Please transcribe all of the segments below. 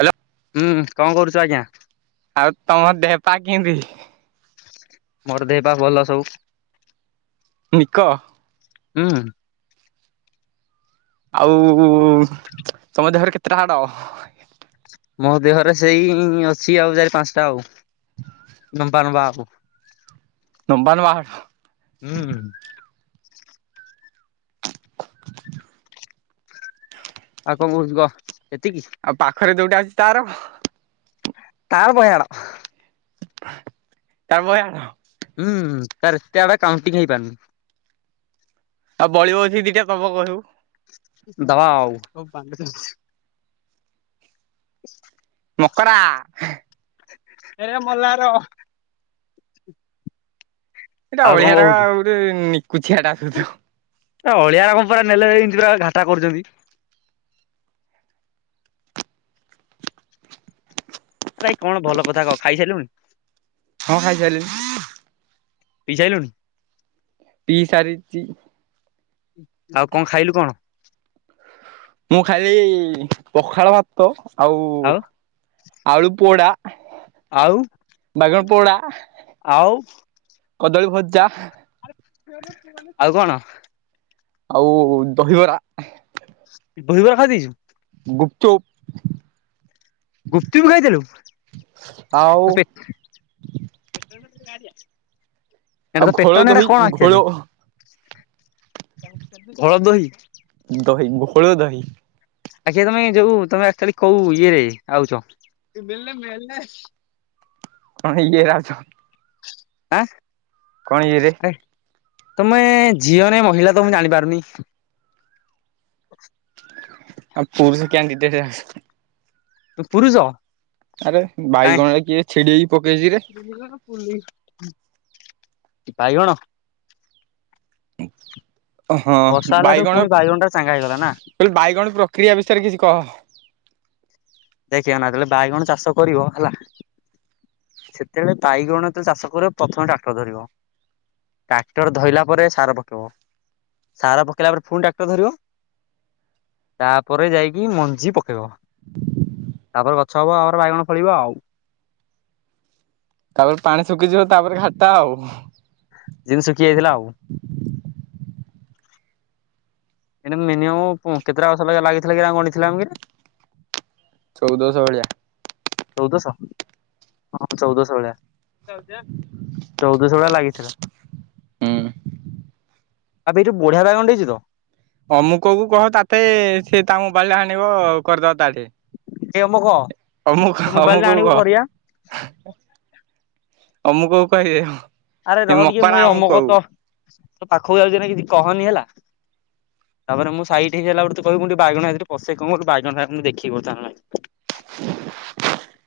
Hello ହୁଁ ହୁଁ କଣ କରୁଛ ଆଜ୍ଞା? ଆଉ ତମ ଦେହପା କେମିତି? ମୋର ଦେହପାହା ଭଲ ସବୁ। ନିିକ। ହୁଁ ହୁଁ। ଆଉ ତମ ଦେହରେ କେତେଟା ହାଡ? ମୋ ଦେହରେ ସେଇ ଅଛି ଆଉ ଚାରି ପାଞ୍ଚଟା ଆଉ, ନମ୍ବା ନମ୍ବା ଆଉ। ନମ୍ବା ନମ୍ବା ହାଡ। ହୁଁ। [unintelligible] ଆଉ କଣ କହୁଛି କହ ଏତିକି? ଆଉ ପାଖରେ ଯୋଉଟା ଅଛି ତାର ତାର ପାଇଆନ ତା ପାଇଁ ଆଣ। ହୁଁ ତା ଆବେ କାଉଁଟିି ଖାଇ ପାରୁନି [inaudible] ଆଉ ବଳିଯଦି ଦିଟା ଦବ ଘରକୁ। ଦବା ଆଉ ମକରା ଏ ମଲାର। ଏଇଟା ଆଉ କଣ ଅଳିଆ ଟା କହୁଛୁ ଆଉ ଗୋଟେ ନିକୁଛିିଆ ଟା ସୁଦୁ। ଏ ଅଳିଆ ଗୁ୍ରା ପୁରା ନେଲେ ଏମିତି ପୁରା ଘାଟା କରୁଛନ୍ତି। ଭାଇ କଣ ଭଲ କଥା କହ ଖାଇସାରିଲୁଣିି? ହଁ ଖାଇସାରିଲିଣି। ପି ସାରିଲୁଣୁ। ପି ସାରିଛି। ଆଉ କଣ ଖାଇଲୁ କଣ? ମୁଁ ଖାଲି ପଖାଳ ଭାତ ଆଉ ଆଳୁପୋଡ଼ା। ଆଉ ବାଇଗଣ ପୋଡା। ଆଉ। କଦଳୀ ଭଜା। ଆଉ କଣ? ଆଉ ଦହିବରା। ଦହିବରା ଖାଇ ଦେଇଛୁ। ଗୁପଚୁପ। ଗୁପଚୁପ ଖାଇଥିଲୁ ଆଉ ପେ ଏଟା ଆଉ ତୋ ଘୋଳ ପେଟ ଏଟା ଦହି କଣ ଘୋଳ ଆକଚୁଆଲି? [inaudible] ଘୋଳ ଦହି ଦହି ଘୋଳ ଦହି ଆଜ୍ଞା ତମେ ଯୋଉ ତମେ ଅଚୁଲି କୋଉ ଇଏରେ ଆଉଛ। [inaudible] ହଁ ଇଏ ରାଛ ଆଁ କଣ ଇଏ ରେ? ଆରେ ତମେ ଝିଅ ନା ମହିଳା ତ ମୁଁ ଜାଣି ପାରୁନି। [unintelligible] ତୁ ପୁୁରୁଷ? ଆରେ ବାଇଗଣ ରେ କିଏ ଛିଡିକି ପକେଇଛି ରେ [inaudible] ବାଇଗଣ ହଁ ବର୍ଷା ହେଲାଠୁ ବାଇଗଣ ପୁଣି ମୁଁ ଟା ଚାଙ୍ଗା ହେଇଗଲା ନା କହିଲି ବାଇଗଣ ପ୍ରକ୍ରିୟା ବିଷୟରେ କିଛି କହ। ଦେଖି ଅନା ଯେତେବଳେ ବାଇଗଣ ଚାଷ କରିବ ହେଲା। ସେତେବେଳେ ବାଇଗଣ ଯେତେବେଳେ ଚାଷ କରିବ ପ୍ରଥମେ ଟ୍ରାକ୍ଟର ଧରିବ। ଟ୍ରାକ୍ଟର ଧଇଲା ପରେ ସାର ପକାଇବ। ସାର ପକେଇଲା ପରେ ଫୁଣି ଟ୍ରାକ୍ଟର ଧରିବ। ତାପରେ ଯାଇକି ମଞ୍ଜି ପକେଇବ। [unintelligible] ତାପରେ ଗଛ ହବ ଆମର ବାଇଗଣ ଫଳିବ ଆଉ ତାପରେ ପାଣି ଶୁଖିଯିବ ତାପରେ ଘାଟା ଆଉ। ଯେମିତି ଶୁଖିଯାଇଥିଲା ଆଉ ଏ ମିନିମ କେତେଟା ବର୍ଷ ଲଗା ଲାଗିଥିଲା କି ଗଣିଥିଲା ଆମ କିରେ ଚଉଦଶହ ଭଳିଆ। ଚଉଦଶ ହଁ ଚଉଦଶ ଭଳିଆ ଯାଉଚି ଏ ଚଉଦଶହ ଭଳିଆ ଲାଗିଥିଲା। ହୁଁ। ଆବେ ଏଠୀ ବଢିଆ ବାଇଗଣ୍ ଦେଇଛି ତ। ଅମୁକ କ କହ ତାତେ ସେ ତା ମୋବାଇଲରେ ଆଣିବ କରିଦବା ତାଠି ଏ ଅମକ ଅମୁକ ତୋ ମୋବାଇଲ ଟା ଅମୁକକୁ ଆଣିବୁ କହ। କରିବା ଅମୁକକୁ କହିବି ମୁଁ। ଆରେ ରହ ଟିକେ ମୁଁ ଏଇ ଅମୁକ ତୋ ପାଖକୁ ଯାଉଛି ନା କିଛି କହନି ହେଲା। ତାପରେ ମୁଁ ସାଇଟି ହେଇଗଲା ବେ ତୂ କହିବୁ ତୁ ଟିକେ ପଶେ ବାଇଗଣ ଫାଇଗଣ ଟା ଦେଖିବୁତ ଆମେ [unintelligible]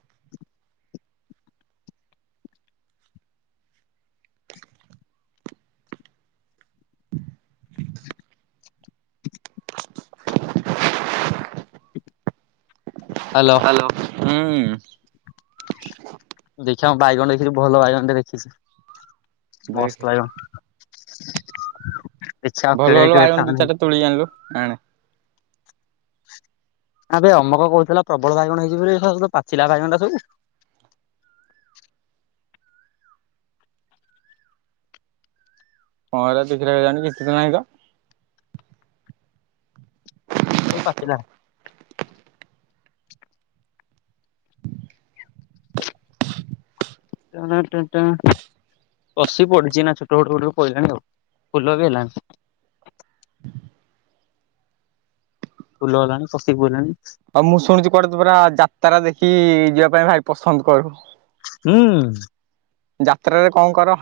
[unintelligible] ହ୍ୟାଲୋ ହ୍ୟାଲୋ ହୁଁ ଦେଖିବାଁ ବାଇଗଣ ଦେଖିଛି ଭଲ ବାଇଗଣ ଟେ ଦେଖିଛି। ଦେଖେ ମସ୍ତ ବାଇଗଣ ଇଛା ଆଉ କିଳେ କି ଟା ନାହି ତୁଲି ଆନିଲୁ ଆନେ ଆବେ ଅମକ କହୁଥିଲା ପ୍ରବଳ ବାଇଗଣ ହେଇଛି ବୋଲି ପାଚିଲା ବାଇଗଣ ଟା ସବୁ [inaudible] ସବୁ ପାଚିଲା। କଶୀ ପଡିଛି ନା ଛୋଟ ଛଟ ବଟ ପିଲାଣି ଆଉ ଫୁଲ ବି ହେଲାଣି। ଫୁଲ ହେଲାଣି କଷି ପଇଲାଣି। ଆଉ ମୁଁ ଶୁଣିଛି କୁଆଡେ ପୁରା ଯାତ୍ରା ଦେଖି ଯିବା ପାଇଁ ଭାରି ପସନ୍ଦ କରୁ। ହୁଁ ଯାତ୍ରାରେ କଣ କର?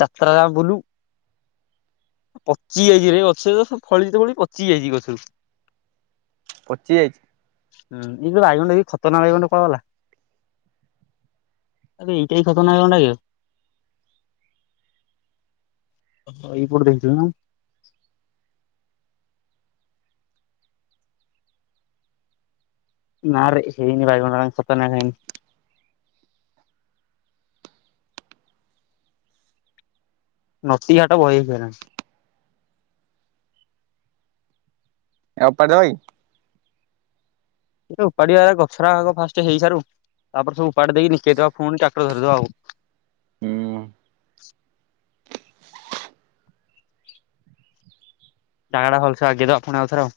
ଯାତ୍ରା ଯା ବୁଲୁ। ପଚି ଯଇଛି ରେ ଅଛେ ତ ଫଳି ତ ଫଳି ପଚି ଯଇଛି ଗଛରୁ। ପଚି ଯାଇଚି ଏ ଯୁ ବାଇଗଣ ଟା ଖତନାକ ବାଇଗଣ୍ କୁଆଗଲା? ଏବେ ଏଇଟା ବି ଖତରନାକଟାବେ? ଅହ ଏଇପଟେ ଦେଖୀଥିଲୁ ନା? ନାଁ ରେ ହେଇନି ବାଇଗଣ ଗୁଡା [inaudible] ହେଇନି। ନତିଘାଟା ବଲେଇଥାନା ଅପାର ଭାଇ। ଏ ଉପାଡିଆ ଗଛର ଆଗ ଫାଷ୍ଟ ହେଇସାରୁ ତାପରେ ସବୁ ଉପାଡି ଦେଇକିି ବିକେଇଦବା ପୁଣି ଟ୍ରାକ୍ଟର ଧରିଦବା ଆଉ ହୁଁ। ଦାଆଟା ଭଲସେ ଆଗେଇବା ଆଣ ଆଉଥରେ ଆଉ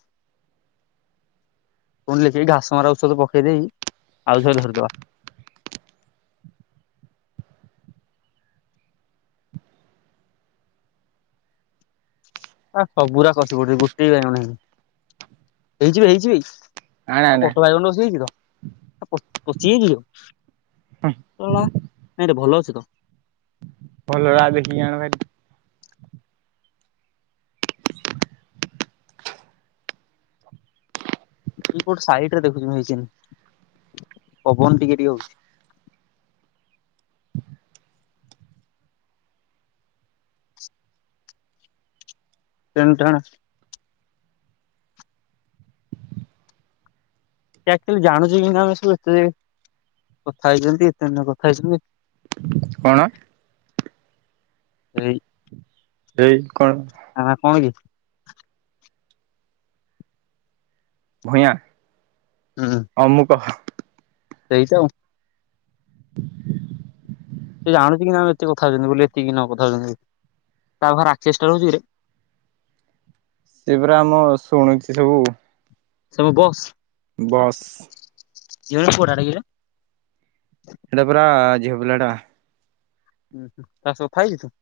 ପୁଣି ଲେଖିକି ଘାସ ମରା ଔଷଧ ପକେଇ ଦେଇ ଆଉ ଥରେ ଧରିଦବା। ଆ ସବୁରା ଖସି ପଡୁଛି ଗୋଟିଏ ନାଇ ହେଇଯିବେ ହେଇଯିବେ। ଆଣେ ଆଉ ଆଣେ ପଟ ବାଇଗଣ ବସି ହେଇଛି ତ ପଚିଯାଇଚିଲୋ ଶଳା ନାଇଁରେ ଭଲ ଅଛି ତ। କଲରା ଦେଖିକି ଆଣେ ଭାରି। କିଏ କୋଉ ସାଇଟରେ ଦେଖୁଛୁ ହେଇଚିକି ନାଇଁ ପବନ ଟିକେ ଟିକେ ହଉଛି। ଟେଣଟଣା। ସିଏ ଆକ୍ଟୁଲି ଜାଣୁଛି କେନ୍ତି ଆମେ ସବୁ ଏତେ କଥା ହେଇଛନ୍ତି ଏତେ ନେ କଥା ହେଇଛନ୍ତି। କଣ? ଏଇ ଏଇ କଣ? ଆ କଣ କି? ଭୟାଁ ଅମୁକ। ଏଇତ ଆଉ ସେ ଜାଣୁଛି କି ନା ଆମେ ଏତେ କଥା ହଉଛନ୍ତି ବୋଲି ଏତିକି ନ କଥା ହଉଛନ୍ତି ବୋଲି ତାରେ ଆ ଚେଷ୍ଟା ରହୁଛି କିରେ? ସେ ପା ଆମ ଶୁଣୁଛି ସବୁ। ସେ ମୋ ବସ୍। ବସ୍। ଝିଅ ନା ପୁଅଟା କିରେ? ସେଇଟା ପରା ଝିଅପିଲାଟା। ହୁଁ ହୁ ତା ସହ କଥା ହେଇଛୁ ତୁ?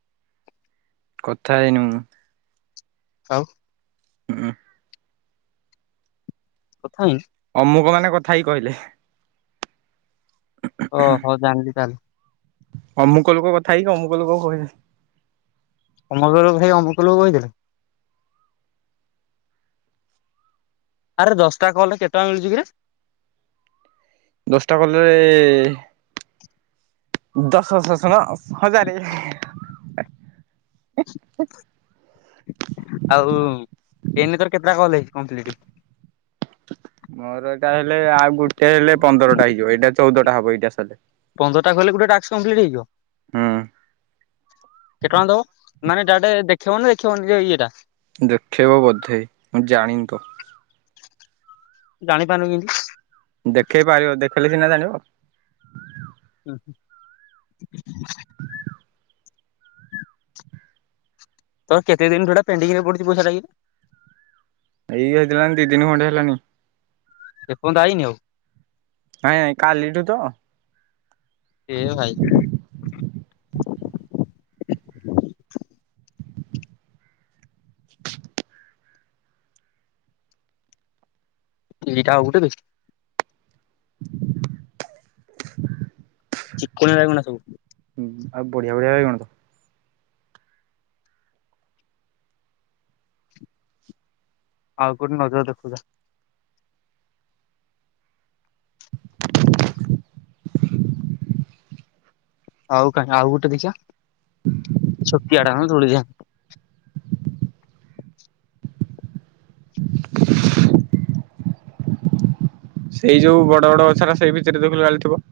କଥା ହେଇନି ମୁଁ। ଆଉ ହୁଁଁ। କଥା ହେଇନି। ଅମୁକ ମାନେ କଥା ହେଇ କହିଲେ? ଓହୋ ଜାଣିଲି ତାହାଲେ? ଅମୁକ ଲୋକ କଥା ହେଇକି ଅମୁକ ଲୋକ କହିଲେ? ତମ ଘର ଭାଇ ଅମୁକଲୋକ କହିଥିଲେ? ଆରେ ଦଶଟା କଲରେ କେତେ ଟଙ୍କା ମିଳୁଛି କିରେ? ଦଶଟା କଲରେ ଦଶ ଶଶନ। ହଜାରେ। ଆଉ ଏଇନା ତୋର କେତେଟା କଲ ହେଇଛି କମ୍ପ୍ଲିଟ୍। ମୋର ଏଇଟା ହେଲେ ଆଉ ଗୋଟେ ହେଲେ ପନ୍ଦରଟା ହେଇଯିବ ଏଇଟା ଚଉଦଟା ହବ ଏଇଟା ସଇଲେ। ପନ୍ଦରଟା କଲେ ଗୋଟେ ଟାସ୍କ କମ୍ପ୍ଲିଟ୍ ହୋଇଯିବ। ହୁଁ କେତେ ଟଙ୍କା ଦବ ମାନେ ତା ଟେ ଦେଖେଇବ ଦେଖେଇବନି ଏଇଟା। ଦେଖେଇବ ବୋଧେ ମୁଁ ଜାଣିନି ତ ଜାଣିପାରୁନ କେମତି? ଦେଖେଇ ପାରିବ ଦେଖେଇଲେ ସିନା ଜାଣିବ? ଉ ହୁଁ। ତୋର କେତେ ଦିନ ଧରି ପେଣ୍ଡିଙ୍ଗରେ ପଡିଚି ପଇସାଟାକି? ଏଇ ହେଇଗଲାଣି ଦି ଦିନ ଖଣ୍ଡେ ହେଲାଣି। ଏପଯ୍ୟନ୍ତ ଆଇନି ଆଉ। ନାଇଁ ନାଇଁ କାଲିଠୁ ତ ଏ ଭାଇ। [inaudible] ଏଇଟା ଆଉ ଗୋଟେ ବେ। [inaudible] ଚିକ୍ଣଣିଆ ବାଇଗଣରା ସବୁ। ହୁ ଆଉ ବଢିଆ ବଢ଼ିଆ ବାଇଗଣ ତ। ଆଉ କଉଠି ନଜର ଦେଖୁଧା। ଆଉ କାହିଁ ଆଉ ଗୋଟେ ଦେଖିବା ଛୁଟିଆ ଟା ହଁ ତୁଳି ଦିଆ [inaudible] ସେଇ ଯୋଉ ବଡ ବଡ ଗଛ ରା ସେଇ ଭିତରେ ତ [unintelligible] ଥିବ।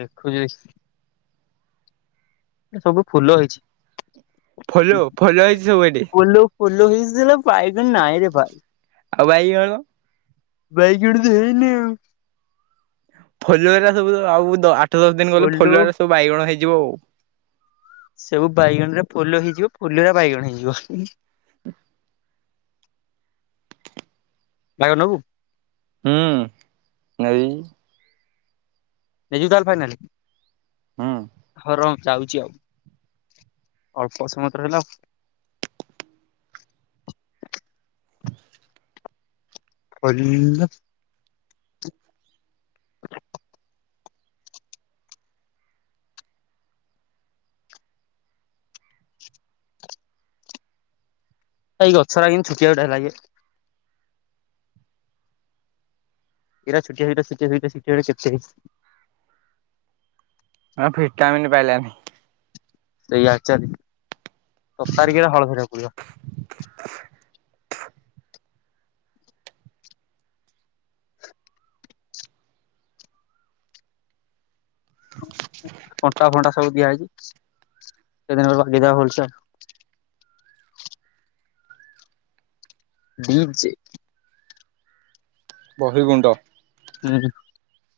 ଦେଖୁଯି ବେସ ଏ ସବୁ ଫୁଲ ହେଇଛି। ଫଲୋ ଫଲୋ ହେଇଛି ସବୁ ଏଠି ଫୁଲୋ ଫୁଲୋ ହେଇଥିଲା ବାଇଗଣ ନାହିଁରେ ଭାଇ। ଆଉ ବାଇଗଣ। ବାଇଗିଡି ତ ହେଇନି ଆଉ। ଫଲୁଆରେ ସବୁ ଆଉ ଆଠ ଦଶ ଦିନ ଗଲେ ପୋଲ ଫଲୁଆରେ ସବୁ ବାଇଗଣ ହେଇଯିବ ଆଉ। ସବୁ ବାଇଗଣ ରେ ଫୋଲ ହେଇଯିବ ଫୋଲରେ ବାଇଗଣ ହେଇଯିବ। [inaudible] ଭାଗ ନବୁ। ହୁଁ ନେବି। ନେଇଯିବି ତାହେଲେ ଫାଇନାଲ ହୁଁ ହଉ ର ଯାଉଛି ଆଉ। ଅଳ୍ପ ସମୟତ ରହିଲା ଆଉ। [unintelligible] ଏଇ ଗଛରା କିନ୍ଦି ଛୋଟିଆ ଛୋଟିଆ ହେଲା ଗି। ଏରା ଛୁଟିଆ ଛୁଟିଆ [unintelligible] କେତେ ହେଇଛି ହଁ ଭିଟାମିନ୍ ପାଇଲାନି। ସେଇଆ ଚାଲି ଅପାରୀକିନା ହଳ ଧରିବାକୁ ପଡିବ। [inaudible] [inaudible] କଣ୍ଟା ଫଣ୍ଟା ସବୁ ଦିଆହେଇଛି ସେଦିନ [unintelligible] ଭଲସେ ଆଉ। ଡି ଛି। ବହେ ଗୁଣ୍ଡ। ହୁଁ ହୁଁ।